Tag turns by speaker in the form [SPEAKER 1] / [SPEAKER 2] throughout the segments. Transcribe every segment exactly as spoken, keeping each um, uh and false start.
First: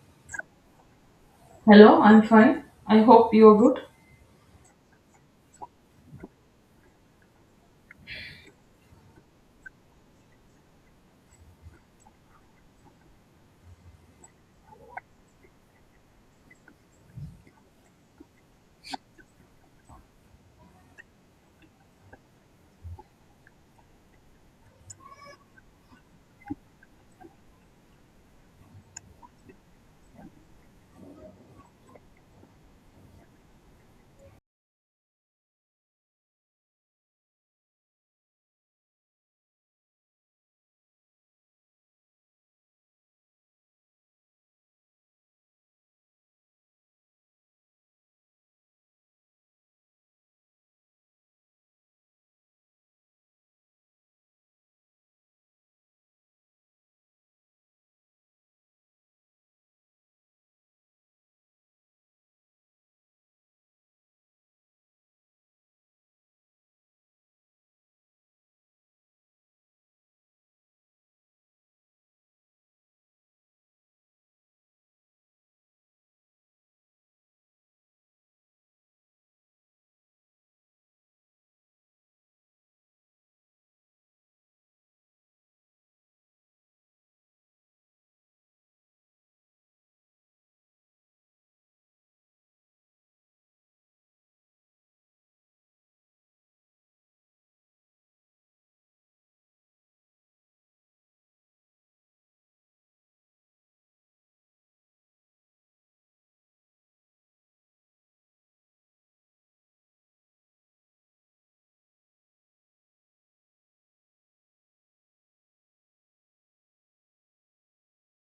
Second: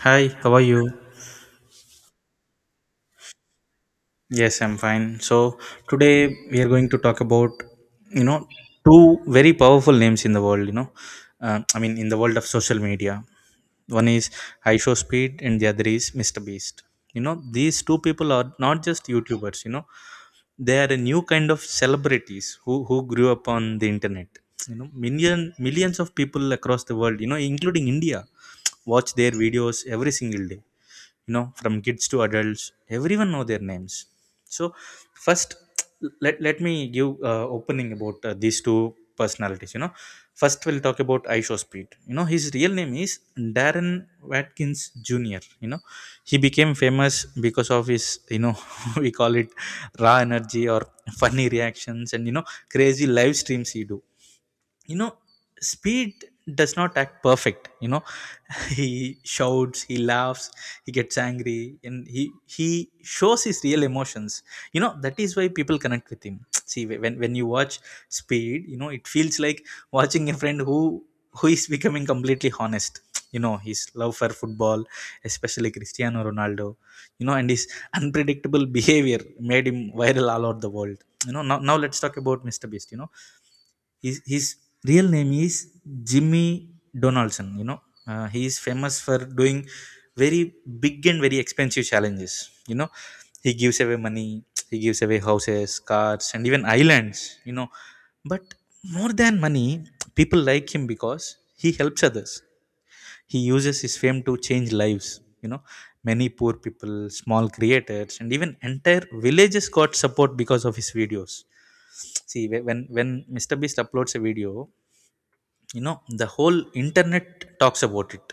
[SPEAKER 1] Hi, how are you?
[SPEAKER 2] Hello, I'm fine. I hope you're good.
[SPEAKER 1] Yes, I'm fine. So today we are going to talk about, you know, two very powerful names in the world. You know, uh, I mean, in the world of social media, one is Speed and the other is mister Beast. You know, these two people are not just YouTubers. You know, they are a new kind of celebrities who who grew up on the internet. You know, million millions of people across the world, you know, including India, watch their videos every single day. You know, from kids to adults, everyone know their names. So first, let, let me give uh, opening about uh, these two personalities, you know. First we'll talk about Isho Speed. You know, his real name is Darren Watkins Jr. You know, he became famous because of his, you know, we call it raw energy or funny reactions, and, you know, crazy live streams he do, you know. Speed does not act perfect, you know. he shouts, he laughs, he gets angry, and he he shows his real emotions. You know, that is why people connect with him. see, when when you watch Speed, you know, it feels like watching a friend who who is becoming completely honest. you know, his love for football, especially Cristiano Ronaldo, you know, and his unpredictable behavior made him viral all over the world. You know, now, now let's talk about Mr. Beast. You know, his, his real name is Jimmy Donaldson, you know. Uh, he is famous for doing very big and very expensive challenges, you know. He gives away money, he gives away houses, cars, and even islands, you know. But more than money, people like him because he helps others. He uses his fame to change lives, you know. Many poor people, small creators, and even entire villages got support because of his videos. See, whe- when when mister Beast uploads a video, you know, the whole internet talks about it.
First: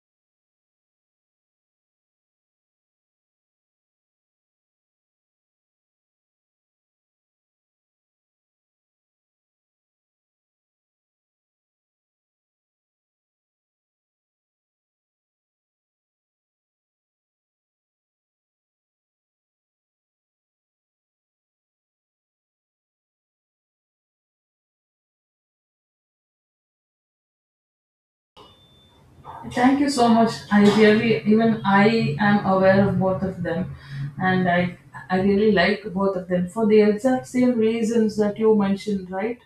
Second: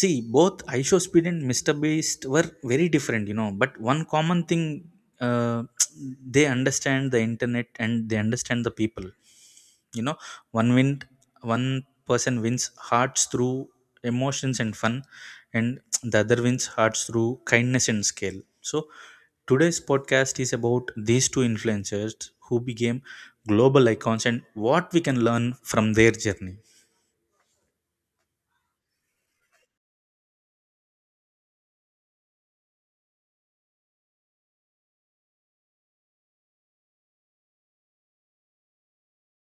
[SPEAKER 1] See, both iShow Speed and mister Beast were very different, you know. But one common thing, uh, they understand the internet and they understand the people, you know. one win one person wins hearts through emotions and fun, and the other wins hearts through kindness and scale. So today's podcast is about these two influencers who became global icons and what we can learn from their journey.
[SPEAKER 2] Thank you so much. I really, even I am aware of both of them, and I, I really like both of them for the exact same reasons that you mentioned, right?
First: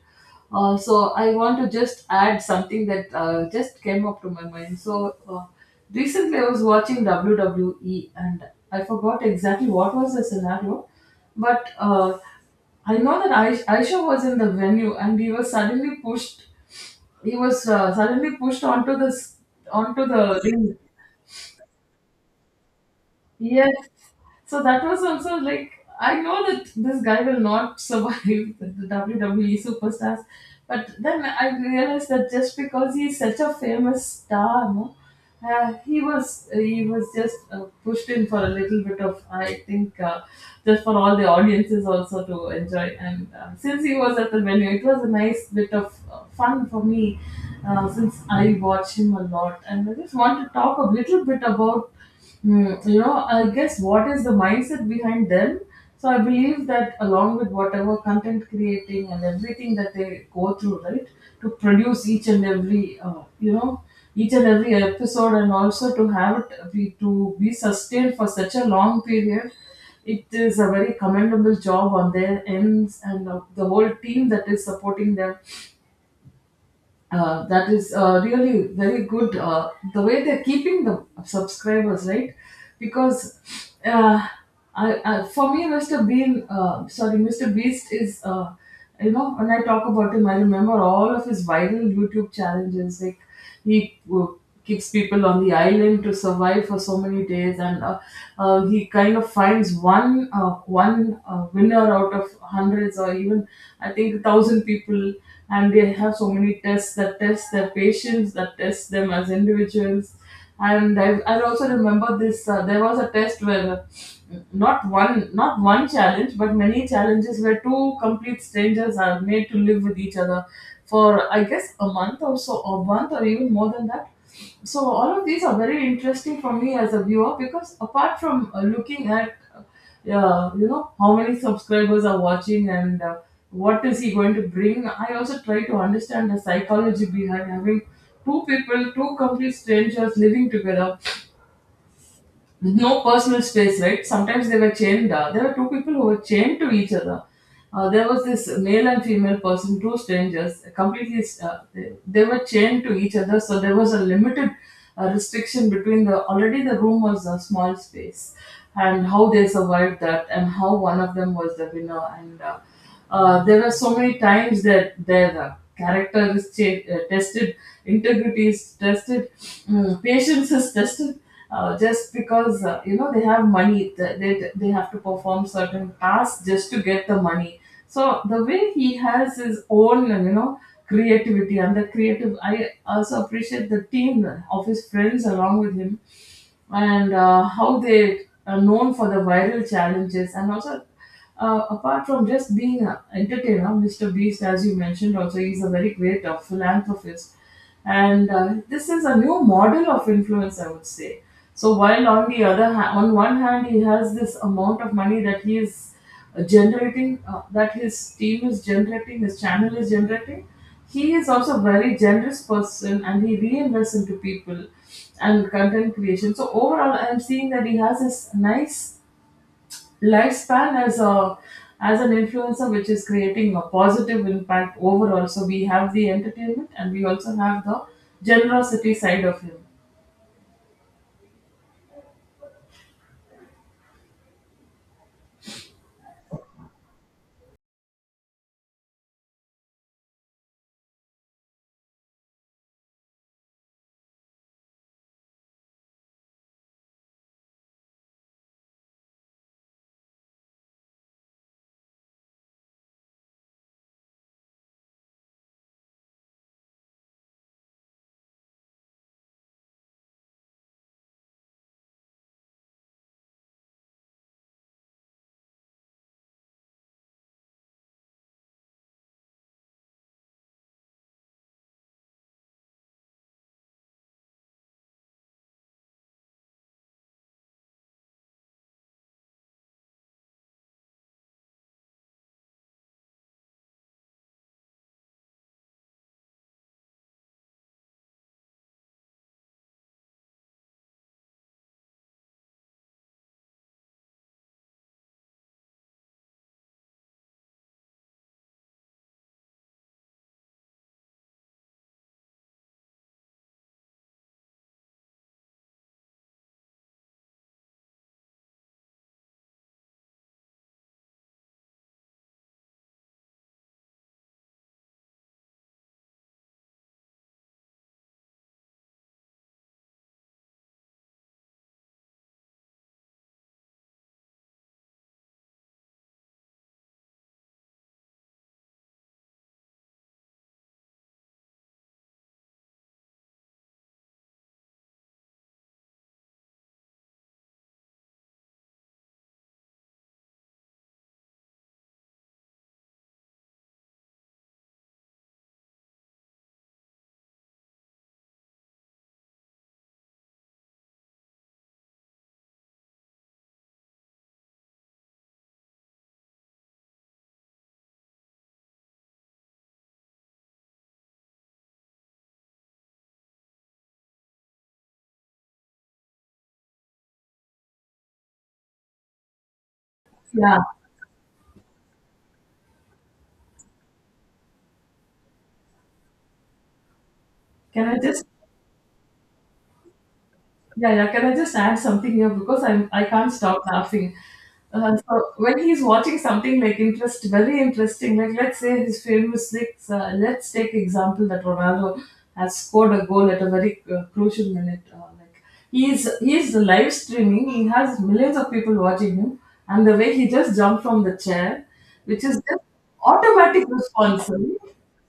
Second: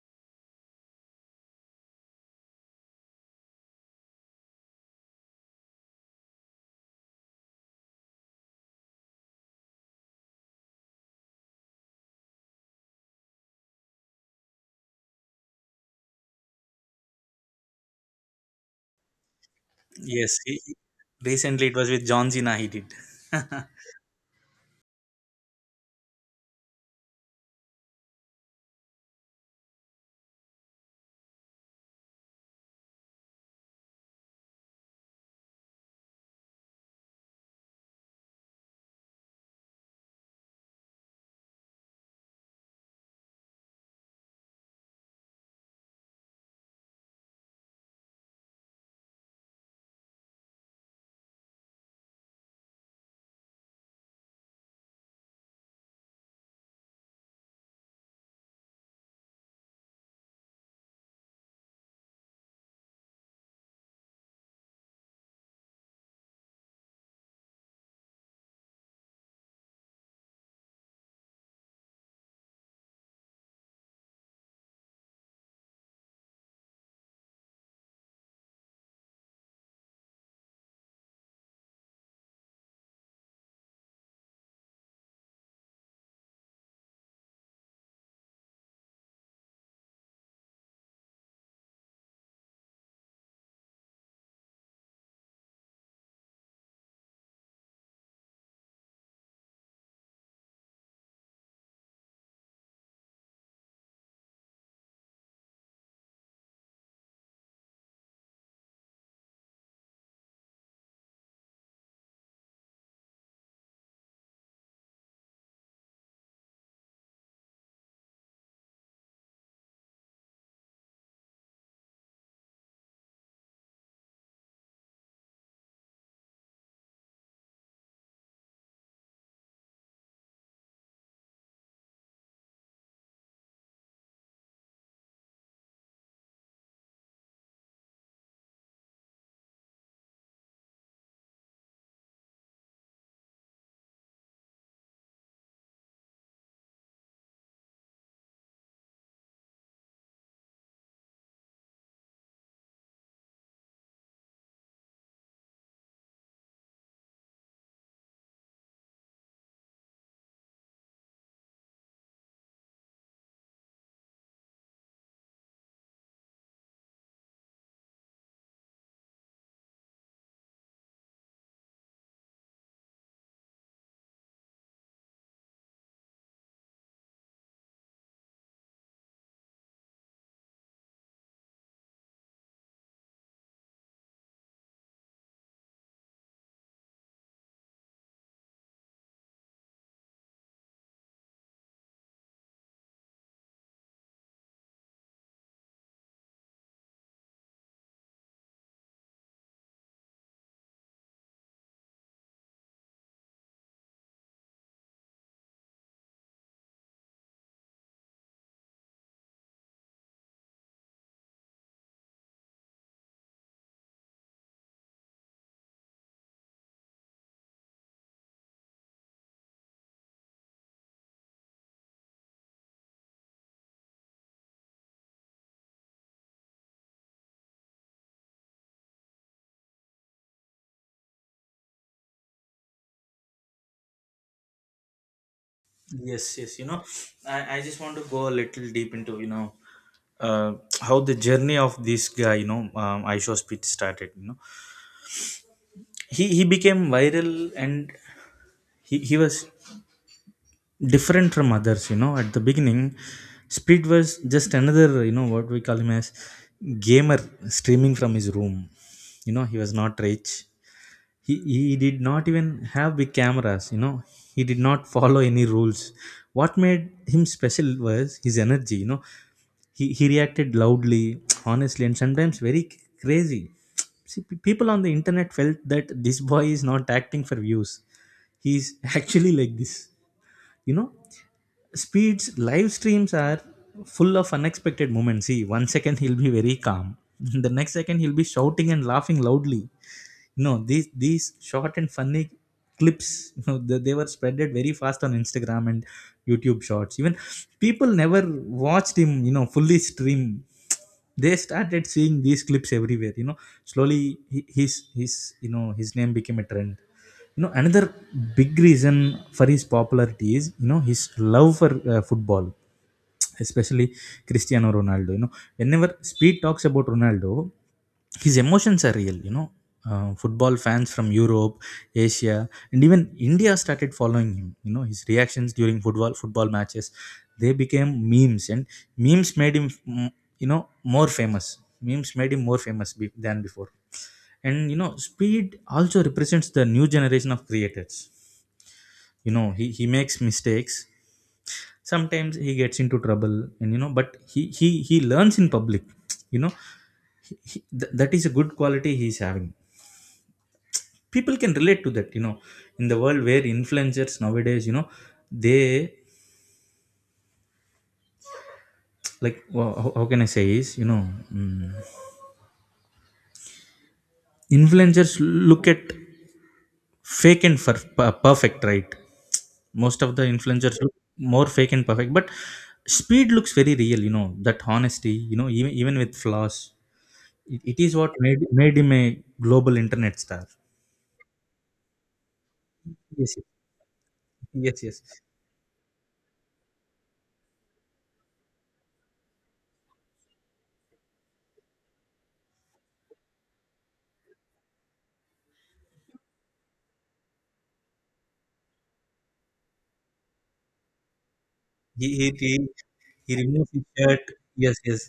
[SPEAKER 2] Uh, so I want to just add something that uh, just came up to my mind. So uh, recently I was watching W W E, and I forgot exactly what was the scenario, but uh, I know that Aish- Aisha was in the venue, and we were suddenly pushed. He was uh, suddenly pushed onto this onto
[SPEAKER 1] yes
[SPEAKER 2] the
[SPEAKER 1] he-
[SPEAKER 2] ring.
[SPEAKER 1] Recently it was with John Cena he did.
[SPEAKER 2] Yes. So that was also like I know that this guy will not survive the the W W E superstars, but then I realized that just because he's such a famous star, no, uh, he was he was just uh, pushed in for a little bit of, I think, uh, just for all the audiences also to enjoy. And uh, since he was at the venue, it was a nice bit of uh, fun for me, uh, since I watch him a lot, and I just want to talk a little bit about. Hmm, you know, I guess what is the mindset behind them? So I believe that along with whatever content creating and everything that they go through, right, to produce each and every, uh, you know, each and every episode, and also to have it be to be sustained for such a long period, it is a very commendable job on their ends and uh, the whole team that is supporting them, uh, that is uh, really very good. Uh, the way they're keeping the subscribers, right? Because uh, I, I, for me, Mister Bean, uh, sorry, Mister Beast is, uh, you know, when I talk about him, I remember all of his viral YouTube challenges. Like he w- kicks people on the island to survive for so many days, and uh, uh, he kind of finds one uh, one uh, winner out of hundreds or even, I think, a thousand people, and they have so many tests that test their patience, that test them as individuals. And I, I also remember this. Uh, there was a test where uh, not one, not one challenge, but many challenges where two complete strangers are made to live with each other for, I guess, a month or so, or month or even more than that. So all of these are very interesting for me as a viewer because, apart from uh, looking at, uh, yeah, you know, how many subscribers are watching and uh, what is he going to bring, I also try to understand the psychology behind having two people, two complete strangers, living together. No personal space, right? Sometimes they were chained. Uh, there were two people who were chained to each other. Uh, there was this male and female person, two strangers, completely. Uh, they, they were chained to each other, so there was a limited uh, restriction between the. Already, the room was a small space, and how they survived that, and how one of them was the winner, and. Uh, uh, there were so many times that their uh, character is cha- uh, tested, integrity is tested, mm, patience is tested. Uh, just because uh, you know they have money, th- they they have to perform certain tasks just to get the money. So the way he has his own, uh, you know, creativity and the creative, I also appreciate the team of his friends along with him and uh, how they are known for the viral challenges and also, uh, apart from just being an entertainer, Mister Beast, as you mentioned, also he's a very great uh, philanthropist. And uh, this is a new model of influence, I would say. So while on the other hand, on one hand, he has this amount of money that he is uh, generating, uh, that his team is generating, his channel is generating. He is also a very generous person, and he reinvests into people and content creation. So overall, I'm seeing that he has this nice lifespan as a as an influencer, which is creating a positive impact overall. So we have the entertainment and we also have the generosity side of him.
[SPEAKER 1] yes, yes, you know, I, I just want to go a little deep into, you know, uh, how the journey of this guy, you know, um, I show speed started. You know, he he became viral. And he, he was different from others, you know. At the beginning, Speed was just another, you know, what we call him as, gamer streaming from his room. You know, he was not rich. he he did not even have big cameras, you know. He did not follow any rules. What made him special was his energy, you know. He, he reacted loudly, honestly, and sometimes very c- crazy. See, pe- people on the internet felt that this boy is not acting for views, he's actually like this, you know. Speed's live streams are full of unexpected moments. See, one second he'll be very calm, the next second he'll be shouting and laughing loudly. No, these these short and funny clips, you know, they, they were spreaded very fast on Instagram and YouTube Shorts. Even people never watched him, you know, fully stream. They started seeing these clips everywhere, you know. Slowly, hi- his his you know, his name became a trend. You know, another big reason for his popularity is, you know, his love for uh, football, especially Cristiano Ronaldo. You know, whenever Speed talks about Ronaldo, his emotions are real. You know, uh, football fans from Europe, Asia, and even India started following him. You know, his reactions during football football matches, they became memes, and memes made him, mm, you know, more famous. Memes made him more famous be- than before. And you know, Speed also represents the new generation of creators. You know, he, he makes mistakes, sometimes he gets into trouble, and you know, but he he he learns in public, you know. He, he, th- that is a good quality he is having. People can relate to that, you know. In the world where influencers nowadays, you know, they like, well, how, how can I say is, you know, mm, influencers look at fake and for, per- perfect, right? Most of the
[SPEAKER 2] Yeah,
[SPEAKER 1] influencers look more fake and perfect, but Speed looks very real. You know, that honesty, you know, even even with flaws, it, it
[SPEAKER 2] can
[SPEAKER 1] is
[SPEAKER 2] I
[SPEAKER 1] what
[SPEAKER 2] just.
[SPEAKER 1] made made him a global internet star.
[SPEAKER 2] Yeah, yeah. Can I just add something here because I'm I can't
[SPEAKER 1] Yes, yes.
[SPEAKER 2] stop laughing.
[SPEAKER 1] Yes,
[SPEAKER 2] Uh,
[SPEAKER 1] yes.
[SPEAKER 2] so when he's watching something like interest, very interesting, like let's say his famous six, uh, let's take example that Ronaldo has scored a goal at a very uh, crucial minute. Uh, like he's he's live streaming, he has millions of people watching him, and the way he just jumped from the chair,
[SPEAKER 1] he
[SPEAKER 2] which
[SPEAKER 1] he,
[SPEAKER 2] is
[SPEAKER 1] he,
[SPEAKER 2] just
[SPEAKER 1] he
[SPEAKER 2] automatic
[SPEAKER 1] removes his shirt.
[SPEAKER 2] response. Right?
[SPEAKER 1] Yes, yes.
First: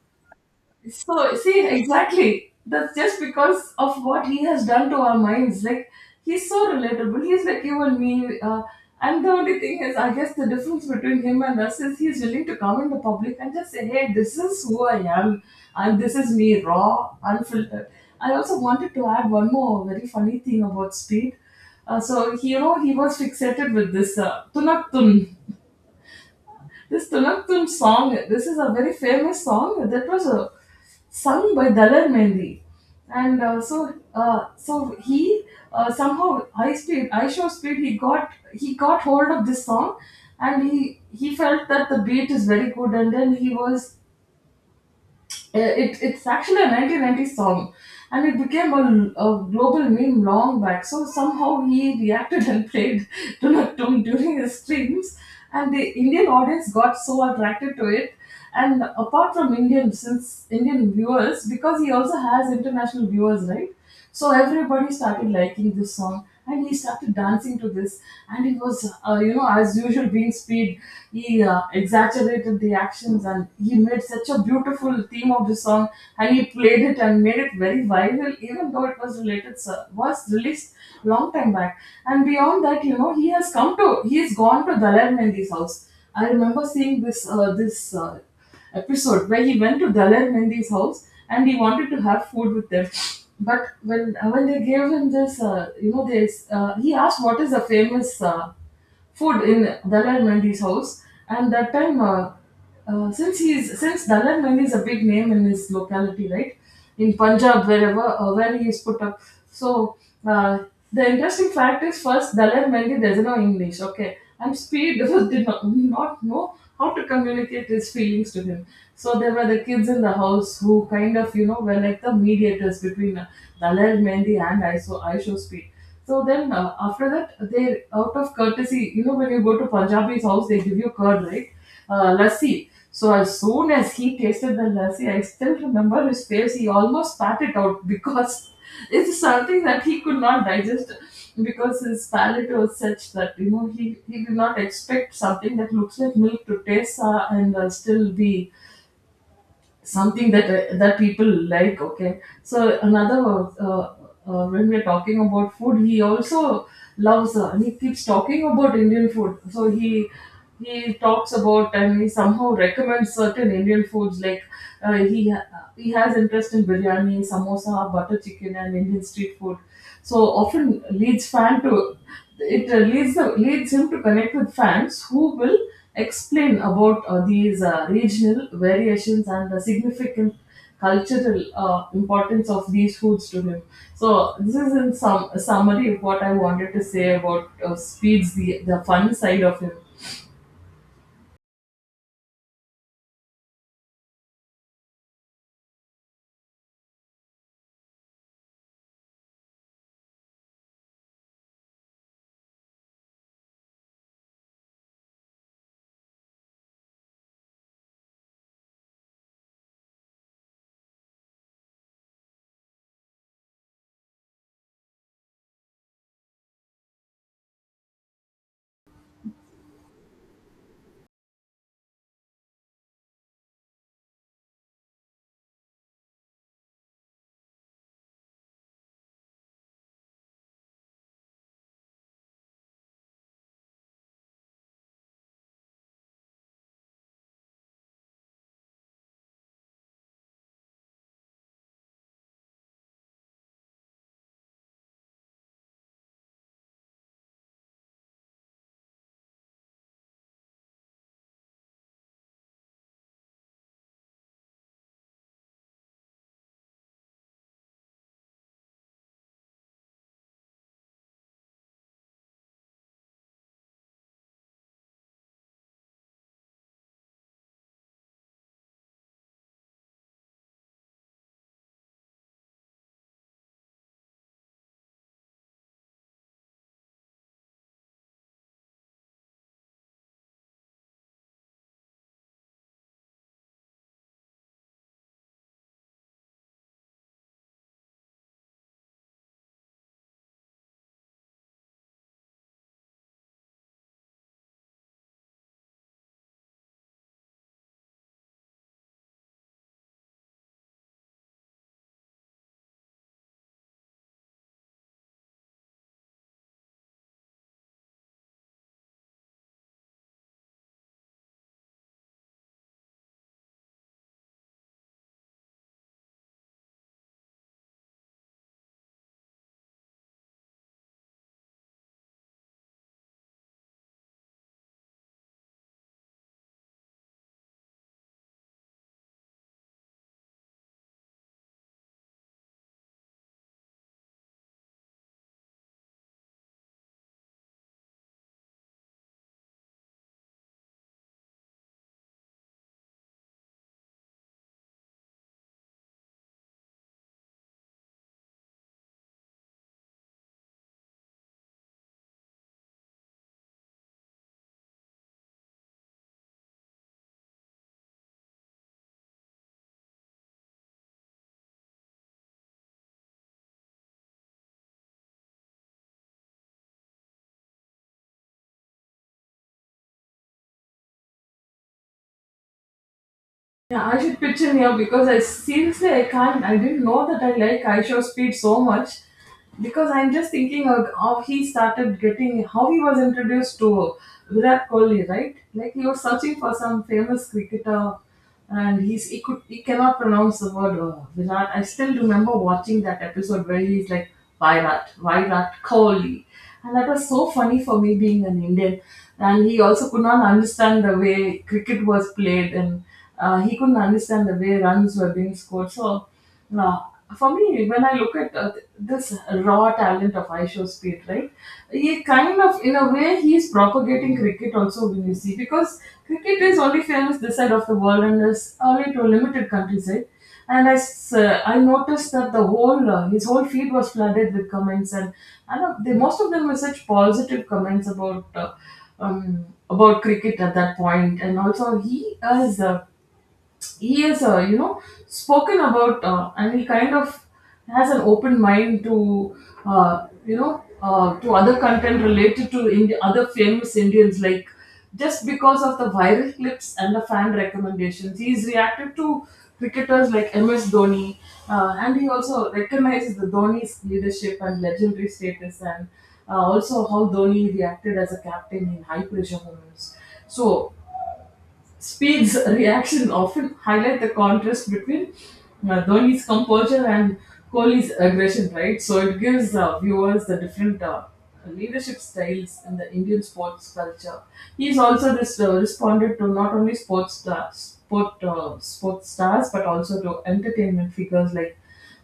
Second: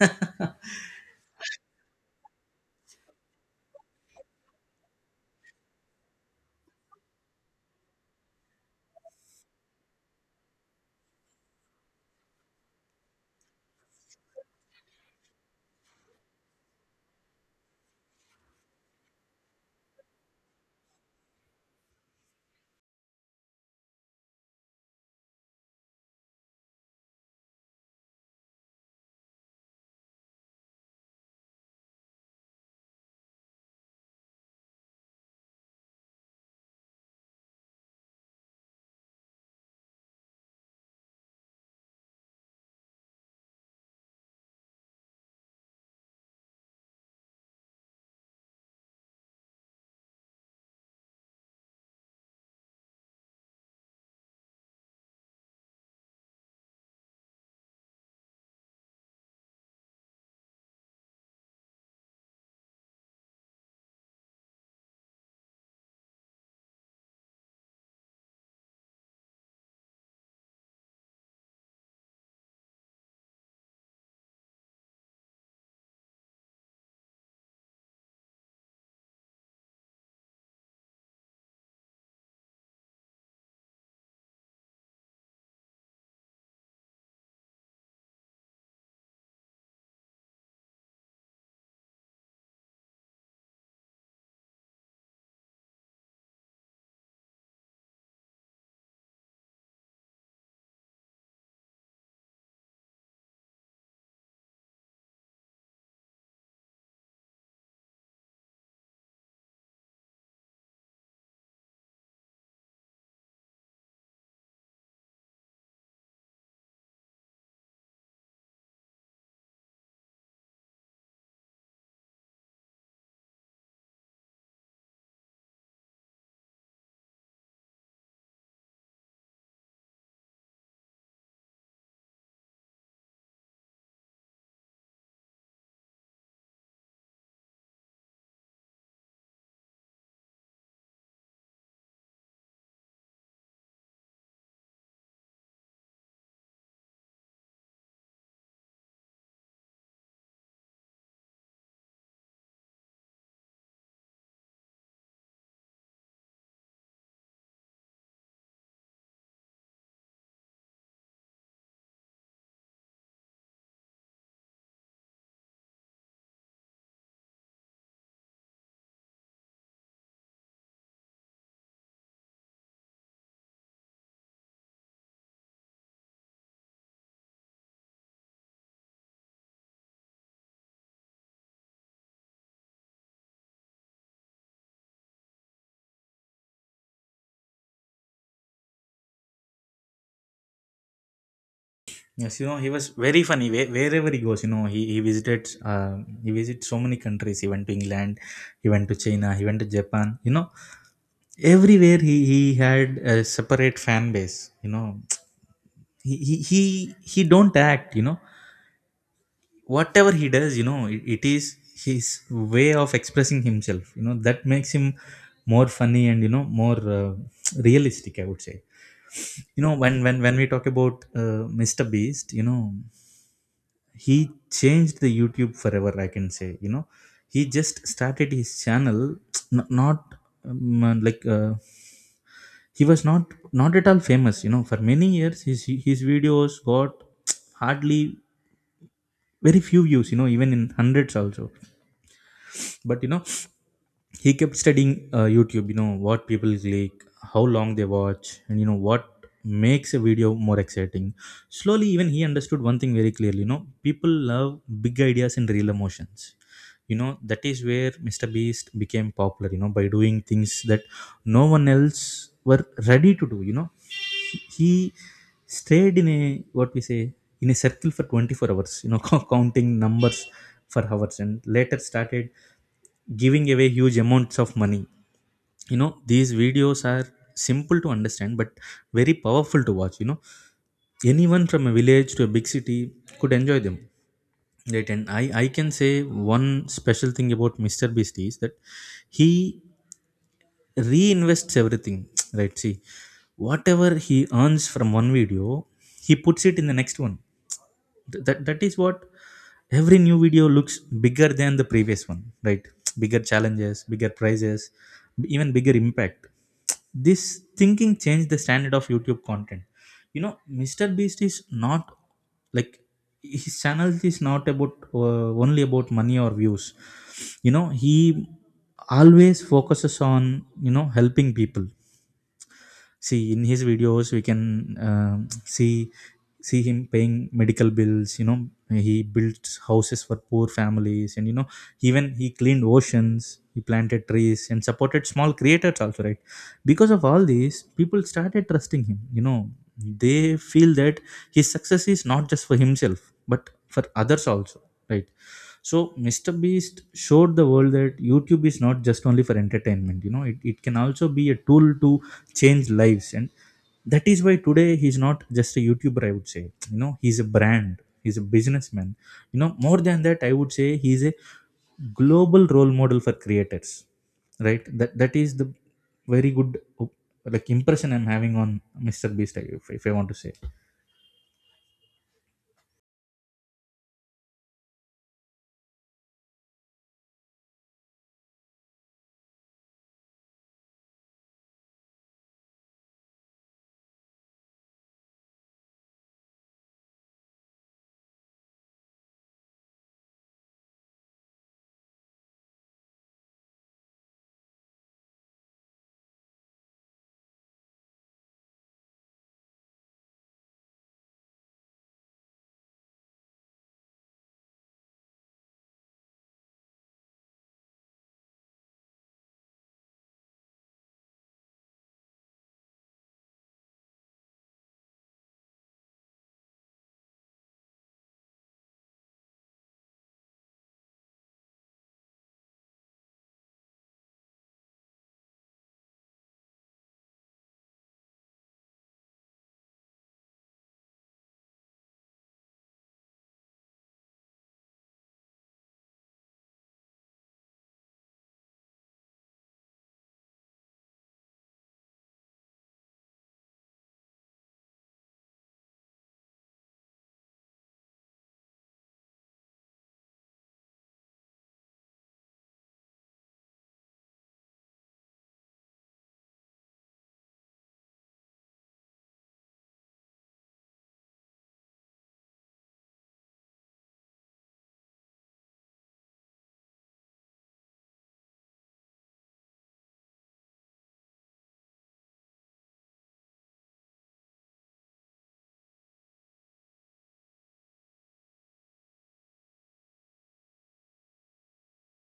[SPEAKER 2] So, see, exactly. That's just because of what he has done to our minds. Like, he's so relatable. He's like you and me. Uh, and the only thing is, I guess the difference between him and us is he's willing to come in the public and just say, hey, this is who I am. And this is me, raw, unfiltered. I also wanted to add one more very funny thing about speed. Uh, so, he, you know, he was fixated with this uh, tunat tun. This Tunaktum song, this is a very famous song that was uh, sung by Dalar Mendi. And uh, so, uh, so he, uh, somehow, high speed, high show speed, he got, he got hold of this song, and he he felt that the beat is very good, and then he was, uh, it, it's actually a nineteen nineties song and it became a, a global meme long back. So somehow he reacted and played Do Not Dunatum during his streams, and the Indian audience got so attracted to it. And apart from Indian, since Indian viewers, because he also has international viewers, right? So everybody started liking this song and he started dancing to this. And he was, uh, you know, as usual being speed, he uh, exaggerated the actions and he made such a beautiful theme of the song, and he played it and made it very viral even though it was related so- was released long time back. And beyond that, you know, he has come to he has gone to Dalai Mendi's house. I remember seeing this uh, this uh, episode where he went to Dalar Hindi's house and he wanted to have food with them. But when when they gave him this, uh, you know, this uh, he asked what is the famous uh, food in Dalar Mendi's house, and that time, uh, uh, since he's since Dalar Mendi is a big name in his locality, right? In Punjab, wherever uh, where he is put up. So uh, the interesting fact is, first, Daler Mendy doesn't know English. Okay, and Speed did not, not know how to communicate his feelings to him. So there were the kids in the house who kind of, you know, were like the mediators between uh, Daler Mendy and I S O ISO Speed. So then, uh, after that, they, out of courtesy, you know, when you go to Punjabi's house, they give you curd, right? Uh, lassi. So as soon as he tasted the lassi, I still remember his face. He almost spat it out because it's something that he could not digest because his palate was such that, you know, he, he did not expect something that looks like milk to taste uh, and uh, still be something that, uh, that people like. Okay, so another, uh, uh, when we're talking about food, he also loves, uh, and he keeps talking about Indian food. So he he talks about and he somehow recommends certain Indian foods. Like, uh, he ha- he has interest in biryani, samosa, butter chicken, and Indian street food. So often leads fan to it, uh, leads the, leads him to connect with fans who will explain about uh, these uh, regional variations and the significant cultural uh, importance of these foods to him. So this is in some summary of what I wanted to say about uh, speeds the the fun side of him.
[SPEAKER 1] Yes, you know, he was very funny where- wherever he goes. You know, he, he visited, uh, he visited so many countries. He went to England, he went to China, he went to Japan. You know, everywhere he, he had a separate fan base. You know, he, he, he, he don't act, you know, whatever he does, you know, it, it is his way of expressing himself. You know, that makes him more funny, and, you know, more uh, realistic, I would say. You know, when, when, when we talk about uh, mister Beast, you know, he changed the YouTube forever, I can say. You know, he just started his channel, n- not um, uh, like uh, he was not not at all famous. You know, for many years, his his videos got hardly very few views. You know, even in hundreds also. But you know, he kept studying uh, YouTube, you know, what people click, how long they watch, and you know what makes a video more exciting. Slowly, even he understood one thing very clearly. You know, people love big ideas and real emotions. You know, that is where Mr. Beast became popular. You know, by doing things that no one else were ready to do, you know. He stayed in a, what we say, in a circle for twenty-four hours, you know, counting numbers for hours, and later started giving away huge amounts of money. You know, these videos are simple to understand but very powerful to watch. You know, anyone from a village to a big city could enjoy them, right? And i i can say one special thing about Mr. Beast is that he reinvests everything, right? See, whatever he earns from one video, he puts it in the next one. Th- that that is what, every new video looks bigger than the previous one, right? bigger challenges, bigger prizes, even bigger impact. This thinking changed the standard of YouTube content. You know, Mr. Beast is not like, his channel is not about uh, only about money or views. You know, he always focuses on, you know, helping people. See, in his videos we can, um see see him paying medical bills. You know, he built houses for poor families, and you know, even he cleaned oceans, he planted trees, and supported small creators also, right? Because of all these, people started trusting him. You know, they feel that his success is not just for himself but for others also, right? So Mr. Beast showed the world that YouTube is not just only for entertainment. You know, it, it can also be a tool to change lives. And that is why today he's not just a YouTuber, I would say. You know, he's a brand, he's a businessman. You know, more than that, I would say he's a global role model for creators, right? That that is the very good op- like impression I'm having on Mr. Beast, if, if I want to say.
[SPEAKER 2] Yeah, I should pitch in here because I seriously I can't I didn't know that I like Aisha Speed so much because I'm just thinking of how he started getting how he was introduced to Virat Kohli, right? Like he was searching for some famous cricketer and he's he could he cannot pronounce the word uh, Virat. I still remember watching that episode where he's like Virat, Virat Kohli. And that was so funny for me being an Indian. And he also could not understand the way cricket was played, and uh, he couldn't understand the way runs were being scored. So, uh, for me, when I look at uh, this raw talent of Aisho Speed, right, he kind of, in a way, he's propagating cricket also when you see, because cricket is only famous this side of the world and is only to a limited countries, right? And I, s- uh, I noticed that the whole uh, his whole feed was flooded with comments, and I know they, most of them were such positive comments about uh, um, about cricket at that point, and also he is. Uh, he has uh, you know spoken about uh, and he kind of has an open mind to uh, you know uh, to other content related to Indi- other famous indians like just because of the viral clips and the fan recommendations he's reacted to cricketers like Ms Dhoni, uh, and he also recognizes the Dhoni's leadership and legendary status, and uh, also how Dhoni reacted as a captain in high pressure moments. So Speed's reaction often highlight the contrast between uh, Dhoni's composure and Kohli's aggression, right? So it gives uh, viewers the different uh, leadership styles in the Indian sports culture. He's also this, uh, responded to not only sports stars, sport, uh, sports stars, but also to entertainment figures like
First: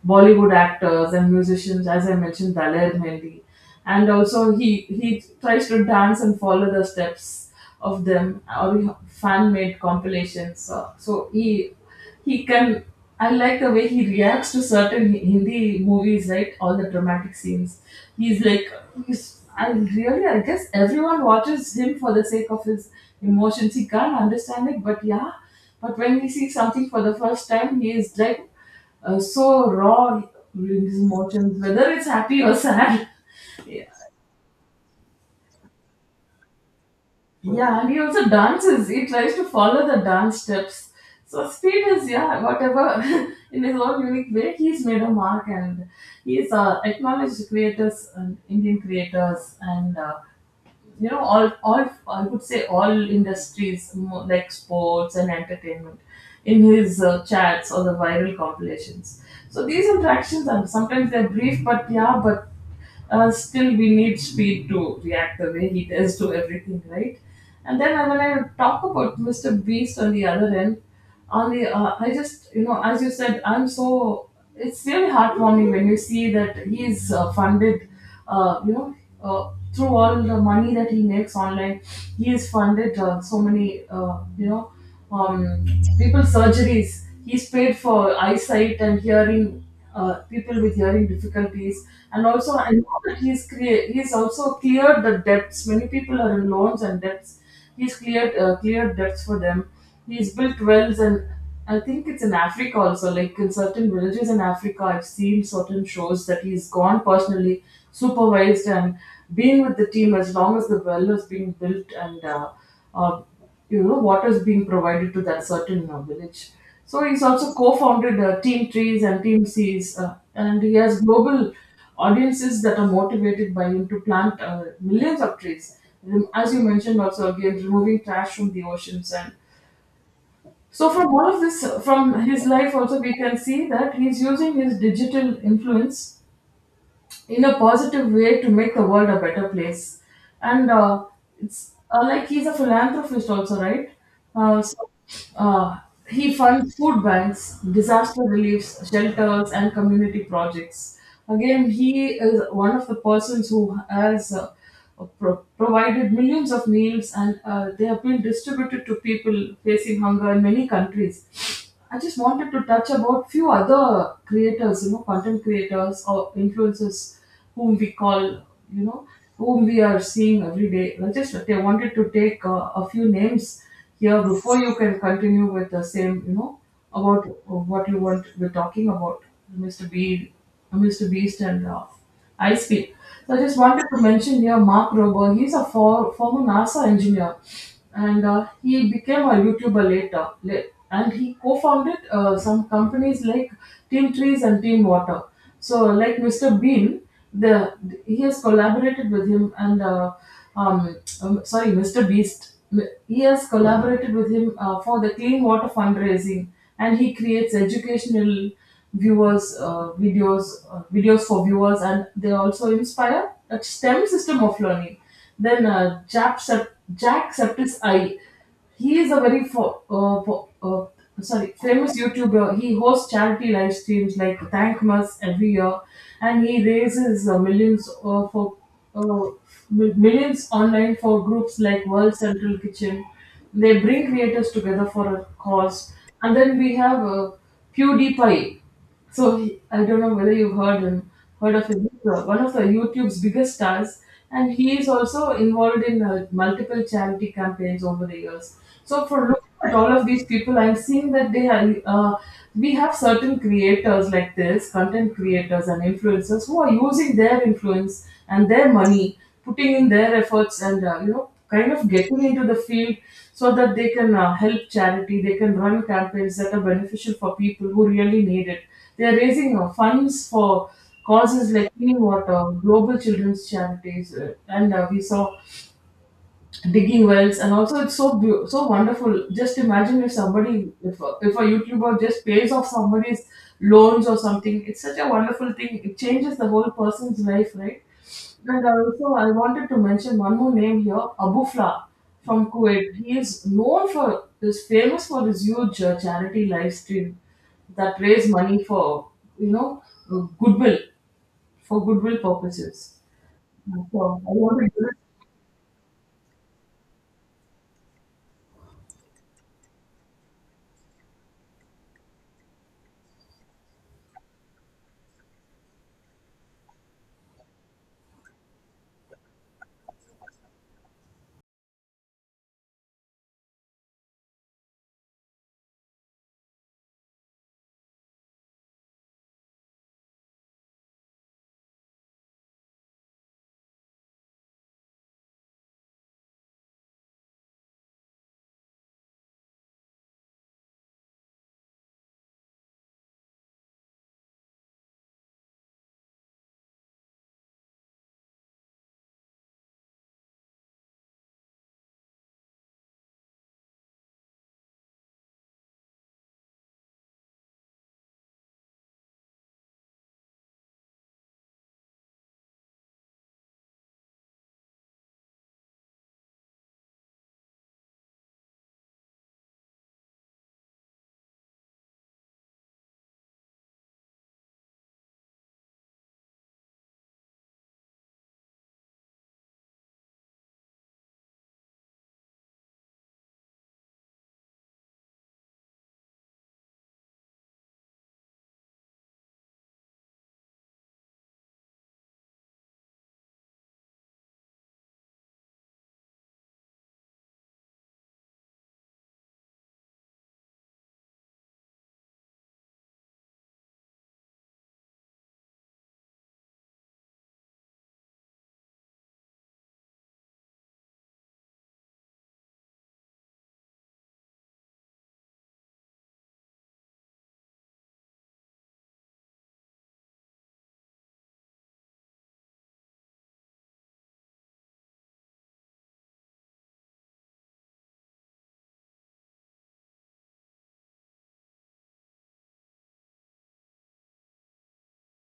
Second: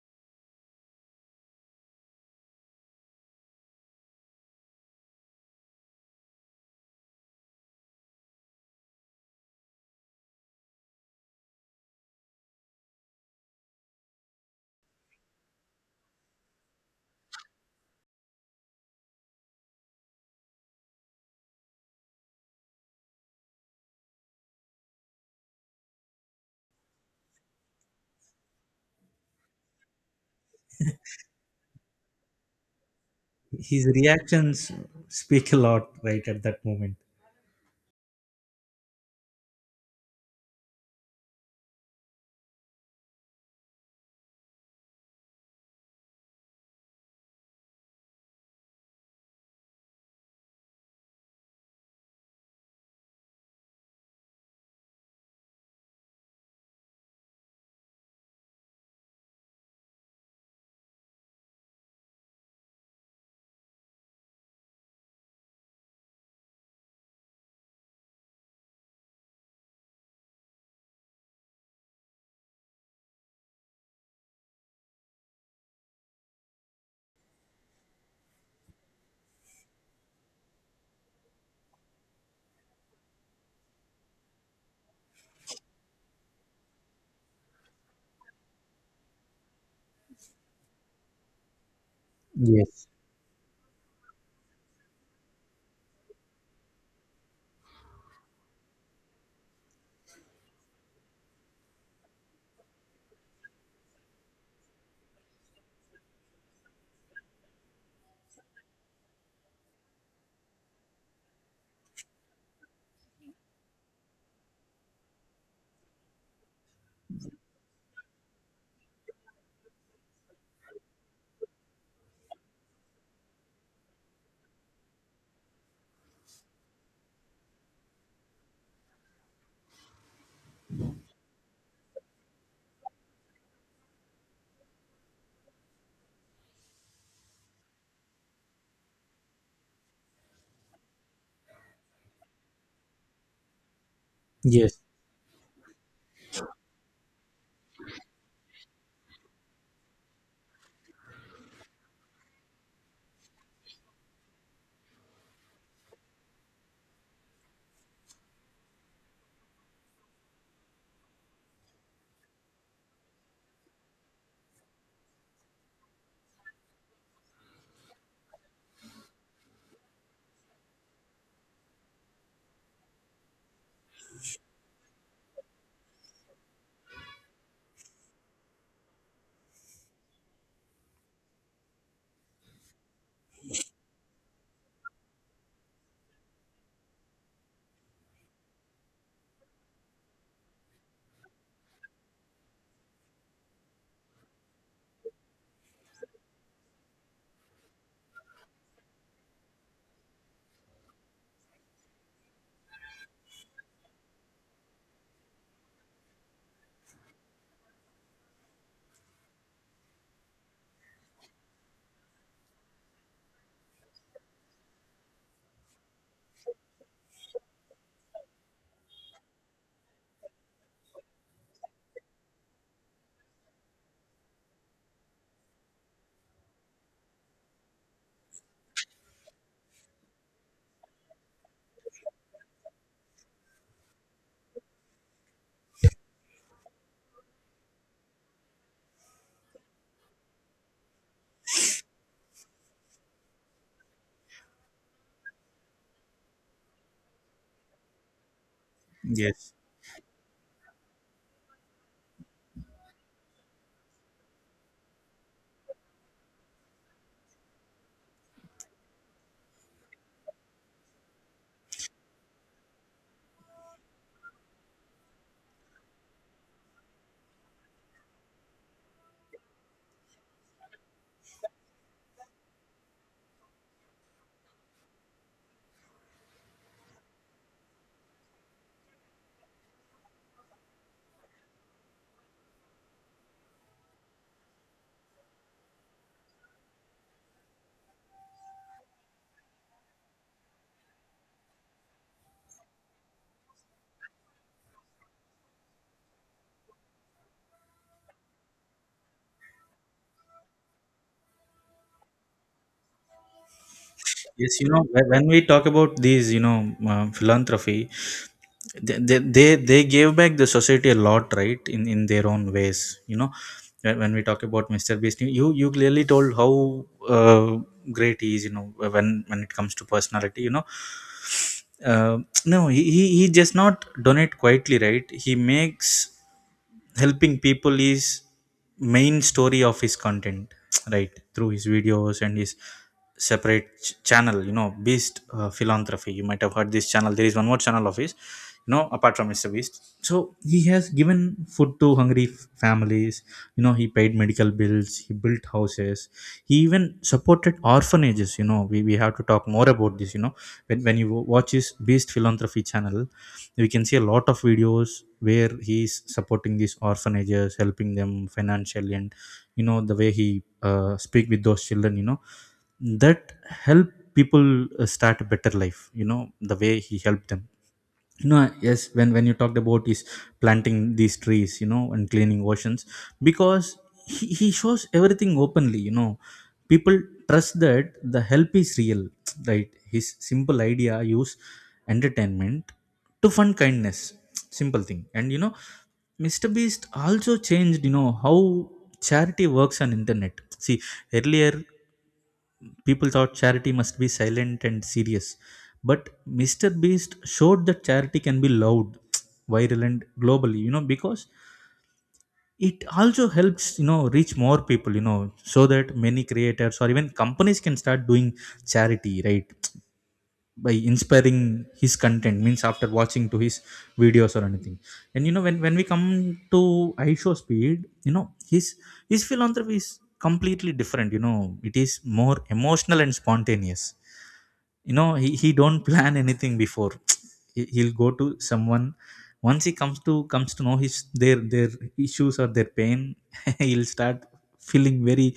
[SPEAKER 2] Bollywood actors and musicians, as I mentioned, Daler Mehndi. And also he, he tries to dance and follow the steps of them or fan-made compilations. So, so he he can I like the way he reacts to certain Hindi movies, right? All the dramatic scenes. He's like, he's, I really, I guess everyone watches him for the sake of his emotions. He can't understand it, but yeah. But when he sees something for the first time, he is like, uh, so raw in his emotions, whether it's happy or sad. Yeah.
[SPEAKER 1] His reactions speak a lot, right, at that moment.
[SPEAKER 2] Yeah, and he also dances. He tries to follow the dance steps. So Speed is, yeah, whatever, in his own unique way, he's made a mark. And he's uh, acknowledged creators, and Indian creators, and uh, you know all all I would say all industries, mo- like sports and entertainment, in his uh, chats or the viral compilations. So these interactions are sometimes they're brief, but yeah, but uh, still we need Speed to react the way he does to everything, right? And then when I talk about Mr. Beast on the other end, only uh, I just, you know, as you said, I'm so it's really heartwarming when you see that he's uh, funded uh, you know uh, through all the money that he makes online, he has funded uh, so many uh, you know um, people surgeries. He's paid for eyesight and hearing, uh, people with hearing difficulties. And also I
[SPEAKER 1] Yes.
[SPEAKER 2] know that he's crea- he's also cleared the debts, many people are in loans and debts. He's cleared, uh, cleared debts for them. He's built wells, and I think it's in Africa also. Like in certain villages in Africa, I've seen certain shows that he's gone personally, supervised, and been with the team as long as the well is being built and. Uh, uh, you know, what is being provided to that certain uh, village. So he's also co-founded uh, Team Trees and Team Seas, uh, and he has global audiences that are motivated by him to plant uh, millions of trees. Rem- as you mentioned, also again removing trash from the oceans. And so from all of this, uh, from his life also, we can see that he's using his digital influence in a positive way to make the world a better place. And uh, it's uh, like he's a philanthropist also, right? Uh,
[SPEAKER 1] Yes.
[SPEAKER 2] so uh, he funds food banks, disaster reliefs, shelters, and community projects. Again, he is one of the persons who has, uh, pro- provided millions of meals, and uh, they have been distributed to people facing hunger in many countries. I just wanted to touch about few other creators, you know, content creators or influencers whom we call, you know, whom we are seeing every day. I just I wanted to take uh, a few names here before you can continue with the same, you know, about what you want we're talking about, mister Beast, mister Beast, and uh, I Speed. So I just wanted to mention here Mark Rober. He's a for, former NASA engineer, and uh, he became a YouTuber later. la- And he co-founded uh, some companies like Team Trees and Team Water. So like mister Bean, the he has collaborated with him. And uh, um, um, sorry, mister Beast. M- He has collaborated with him uh, for the clean water fundraising, and he creates educational viewers uh, videos uh, videos for viewers, and they also inspire a STEM system of learning. Then uh, Jack, Sep- Jack Septiceye, he is a very fo- uh, fo- uh, sorry, famous YouTuber. He hosts charity live streams like Thank Mass every year, and he raises uh, millions uh, for uh, mi- millions online for groups like World Central Kitchen. They bring creators together for a cause. And then we have uh, PewDiePie. So he, I don't know whether you've heard him, heard of him. He's, uh, one of the YouTube's biggest stars, and he is also involved in uh, multiple charity campaigns over the years. So for looking
[SPEAKER 1] Yes,
[SPEAKER 2] at all of these people, I'm seeing that they are. Uh, we have certain creators like this, content creators and influencers who are using their influence and their money, putting in their efforts, and uh, you know, kind of getting into the field so that they can uh, help charity, they can run campaigns that are beneficial for people who really need it. They are raising uh, funds for causes like clean water, global children's charities, uh, and uh, we saw digging wells. And also it's so beau- so wonderful, just imagine if somebody, if a, if a youtuber just pays off somebody's loans or something, it's such a wonderful thing, it changes the whole person's life, right? And also I wanted to mention one more name here, Abu Fla from Kuwait. He is known for, is famous for his huge uh, charity live stream that raise money for, you know, uh, goodwill, for goodwill purposes. So I
[SPEAKER 1] yes,
[SPEAKER 2] want to
[SPEAKER 1] you know,
[SPEAKER 2] give it.
[SPEAKER 1] wh- when we talk about these, you know, uh, philanthropy, they they they they gave back the society a lot, right, in in their own ways, you know. When when we talk about Mr. Beast, you you clearly told how uh, great he is, you know, when when it comes to personality, you know. uh, no, he, he he just not donate quietly, right, he makes helping people is main story of his content right, through his videos and his separate ch- channel, you know, Beast uh, Philanthropy. You might have heard this channel. There is one more channel of his, you know, apart from Mr. Beast. So he has given food to hungry f- families, you know, he paid medical bills, he built houses, he even supported orphanages. You know, we, we have to talk more about this, you know. When, when you wa- watch his Beast Philanthropy channel, we can see a lot of videos where he's supporting these orphanages, helping them financially, and you know, the way he uh, speak with those children, you know, that help people uh, start a better life, you know, the way he helped them. No, yes, when when you talked about is planting these trees, you know, and cleaning oceans, because he, he shows everything openly, you know, people trust that the help is real. Right. His simple idea: use entertainment to fund kindness. Simple thing. And you know, Mr. Beast also changed, you know, how charity works on internet. See, earlier people thought charity must be silent and serious. But mister Beast showed that charity can be loud, viral, and globally, you know, because it also helps, you know, reach more people, you know, so that many creators or even companies can start doing charity, right? By inspiring his content, means after watching to his videos or anything. And you know, when when we come to ishow speed you know, his his philanthropy is completely different, you know. It is more emotional and spontaneous, you know. He, he don't plan anything before. He- he'll go to someone. Once he comes to comes to know his their their issues or their pain, he'll start feeling very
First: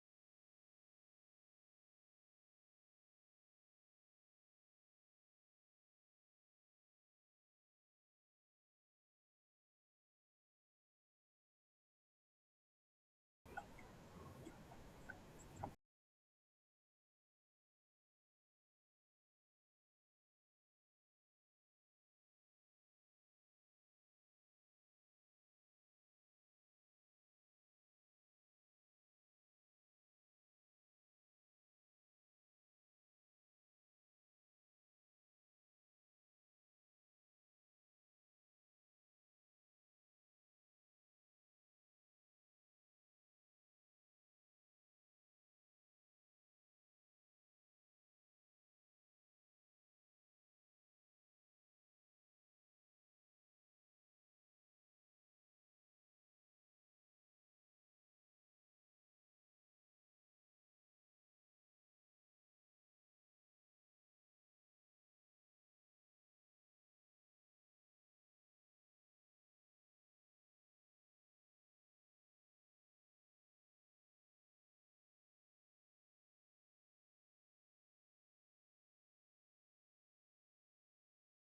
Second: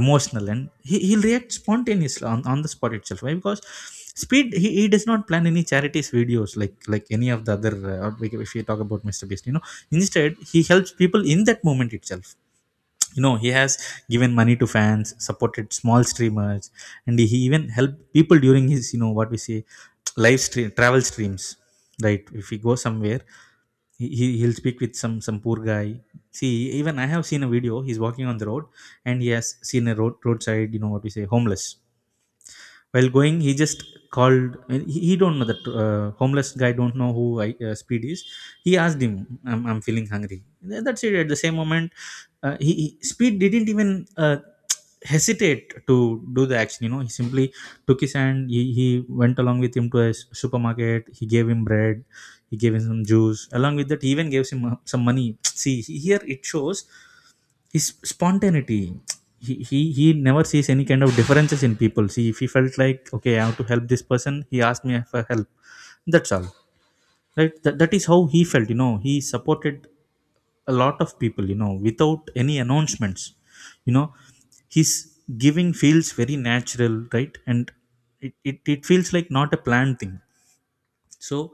[SPEAKER 1] emotional, and he, he'll react spontaneously on, on the spot itself. Why? Because speed, he, he does not plan any charities videos like like any of the other, uh, or we- if you talk about Mr. Beast, you know, instead he helps people in that moment itself. You know, he has given money to fans, supported small streamers, and he even helped people during his, you know, what we say, live stream, travel streams. Right, if he goes somewhere, he he- he'll speak with some some poor guy. See, even I have seen a video, he's walking on the road, and he has seen a road roadside, you know what we say, homeless. While going, he just called, and he, he don't know that uh, homeless guy don't know who I, uh, speed is. He asked him, i'm, I'm feeling hungry. Th- that's it. At the same moment, uh, he, he speed didn't even uh, hesitate to do the action. You know, he simply took his hand, he, he went along with him to a s- supermarket, he gave him bread, he gave him some juice. Along with that, he even gave him uh, some money. See, he- here it shows his spontaneity. He, he he never sees any kind of differences in people. See, if he felt like okay, I have to help this person, he asked me for help, that's all. Right, that, that is how he felt. You know, he supported a lot of people, you know, without any announcements. You know, his giving feels very natural, right, and it, it, it feels like not a planned thing. So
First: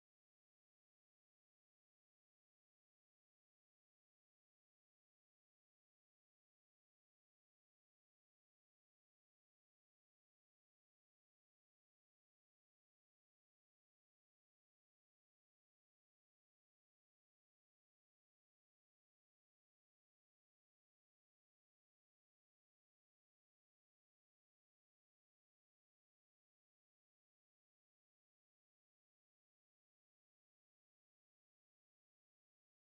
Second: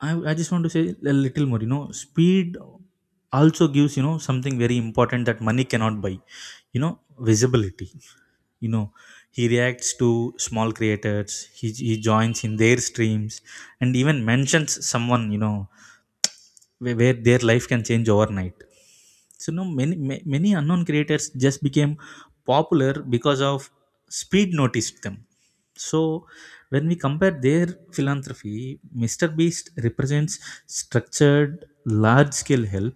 [SPEAKER 1] I, I just want to say a little more. You know, speed also gives, you know, something very important that money cannot buy, you know, visibility. You know, he reacts to small creators, he, he joins in their streams, and even mentions someone, you know, where, where their life can change overnight. So now many ma- many unknown creators just became popular because of speed noticed them. So when we compare their philanthropy, Mr. Beast represents structured, large scale help.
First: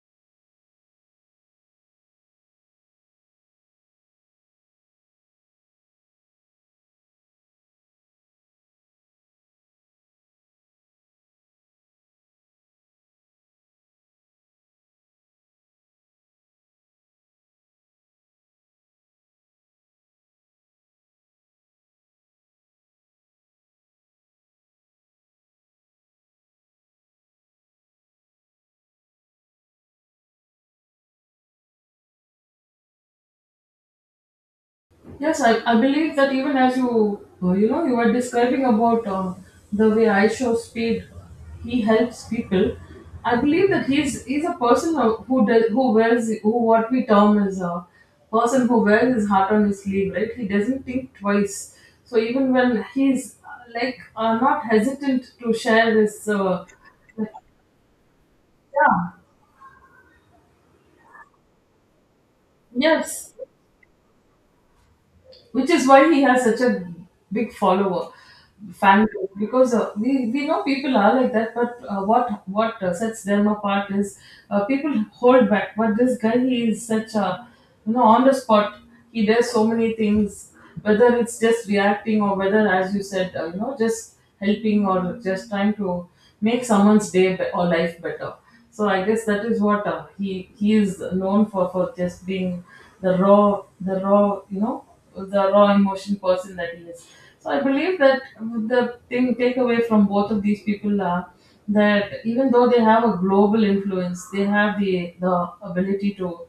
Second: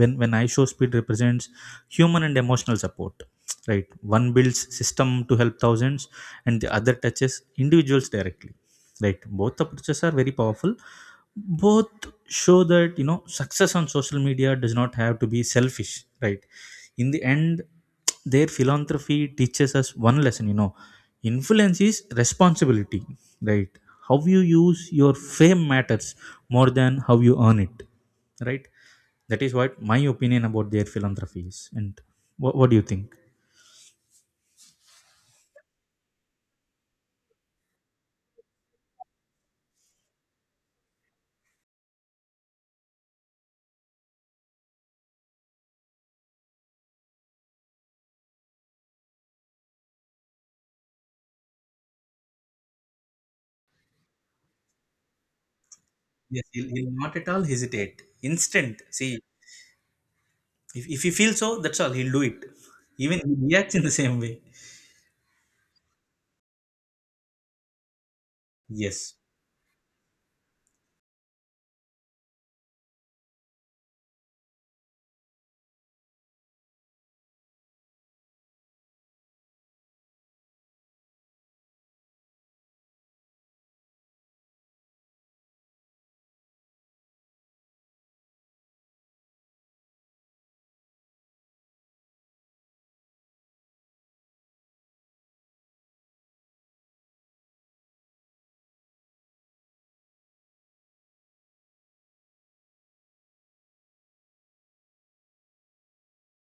[SPEAKER 1] When when I show speed represents human and emotional support, right. One builds system to help thousands, and the other touches individuals directly, right. Both approaches are very powerful. Both show that, you know, success on social media does not have to be selfish, right. In the end, their philanthropy teaches us one lesson. You know, influence is responsibility, right. How you use your fame matters more than how you earn it, right. That is what my opinion about their philanthropy is. And what, what do you think?
[SPEAKER 2] Yes, I, I believe that even as you uh, you know you were describing about uh, the way I Show Speed, he helps people. I believe that he's he's a person of- who does, who wears, who what we term as a person who wears his heart on his sleeve, right? He doesn't think twice. So even when he's uh, like uh, not hesitant to share his
[SPEAKER 1] Yes,
[SPEAKER 2] uh,
[SPEAKER 1] he'll, he'll not at
[SPEAKER 2] like,
[SPEAKER 1] all hesitate, instant. See, if, if he feels so, that's all, he'll do it. Even he
[SPEAKER 2] yes,
[SPEAKER 1] reacts in the same way.
[SPEAKER 2] which is why he has such a big follower fan
[SPEAKER 1] Yes.
[SPEAKER 2] group. Because uh, we, we know people are like that, but uh, what what uh, sets them apart is uh, people hold back, but this guy, he is such a, you know, on the spot, he does so many things, whether it's just reacting or whether, as you said, uh, you know just helping or just trying to make someone's day be- or life better. So I guess that is what uh, he he is known for for just being the raw the raw you know the raw emotion person that he is. So I believe that the thing takeaway from both of these people are that even though they have a global influence, they have the the ability to,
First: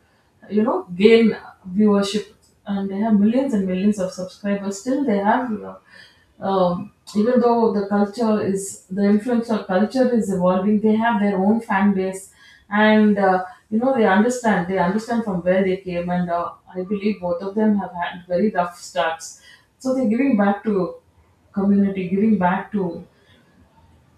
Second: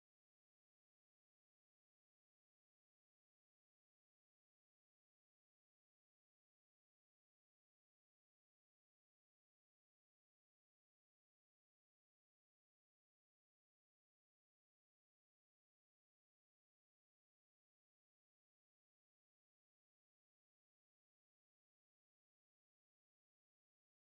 [SPEAKER 2] you know, gain viewership, and they have millions and millions of subscribers. Still, they have, you know, um, even though the culture is the influence of culture is evolving, they have their own fan base. And uh, you know they understand, they understand from where they came. And uh, I believe both of them have had very rough starts, so they're giving back to community, giving back to,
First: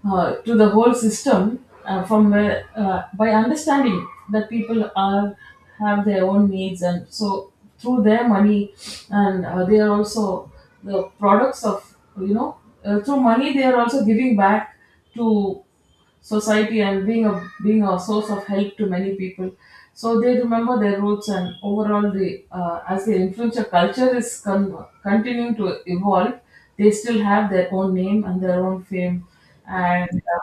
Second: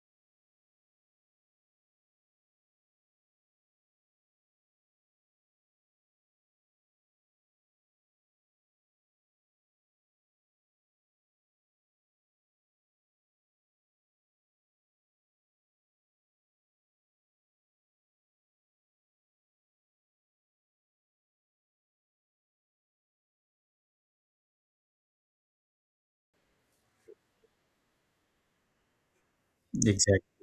[SPEAKER 2] uh, to the whole system, uh, from where, uh, by understanding that people are have their own needs. And so through their money, and uh, they are also the products of, you know, uh, through money they are also giving back to society, and being a, being a source of help to many people. So they remember their roots, and overall the, uh, as the influencer culture is con- continuing to evolve, they still have their own name and their own fame. And uh,
[SPEAKER 1] Exactly.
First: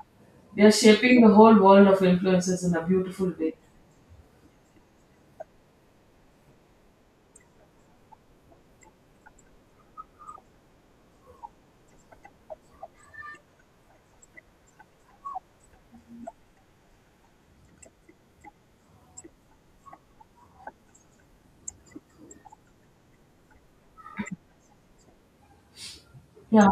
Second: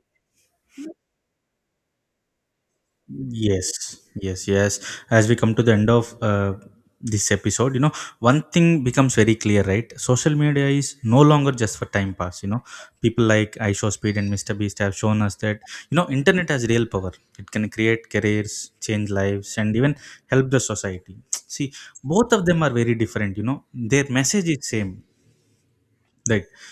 [SPEAKER 2] they are shaping the whole world of influences in a beautiful way.
[SPEAKER 1] Yes. Yes. Yes. As we come to the end of uh, this episode, you know, one thing becomes very clear, right? Social media is no longer just for time pass. You know, people like iShowSpeed and mister Beast have shown us that, you know, internet has real power. It can create careers, change lives, and even help the society. See, both of them are very different. You know, their message is same, right.
[SPEAKER 2] Yeah,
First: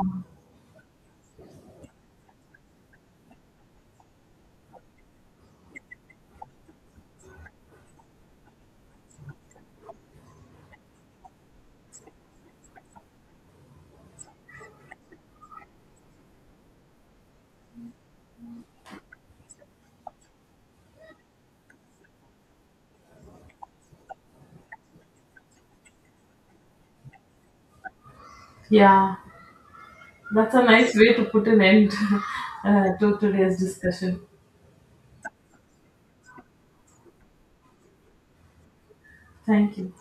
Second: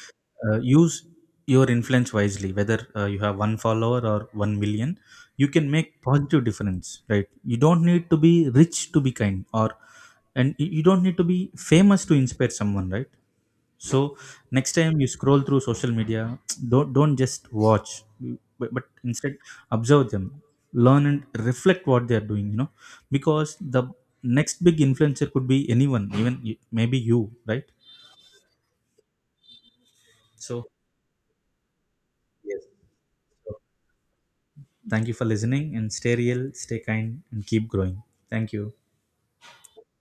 [SPEAKER 1] Uh, use your influence wisely. Whether uh, you have one follower or one million, you can make positive difference. Right. You don't need to be rich to be kind, or and y- you don't need to be famous to inspire someone. Right. So next time you scroll through social media, don't don't just watch, but, but instead observe them, learn and reflect what they are doing. You know, because the next big influencer could be anyone, even y- maybe you. Right.
[SPEAKER 2] yeah, that's a
[SPEAKER 1] So
[SPEAKER 2] nice way to put an end
[SPEAKER 1] yes,
[SPEAKER 2] uh, to today's discussion.
[SPEAKER 1] thank you for listening, and stay real, stay kind, and keep growing. Thank you.
[SPEAKER 2] Thank you.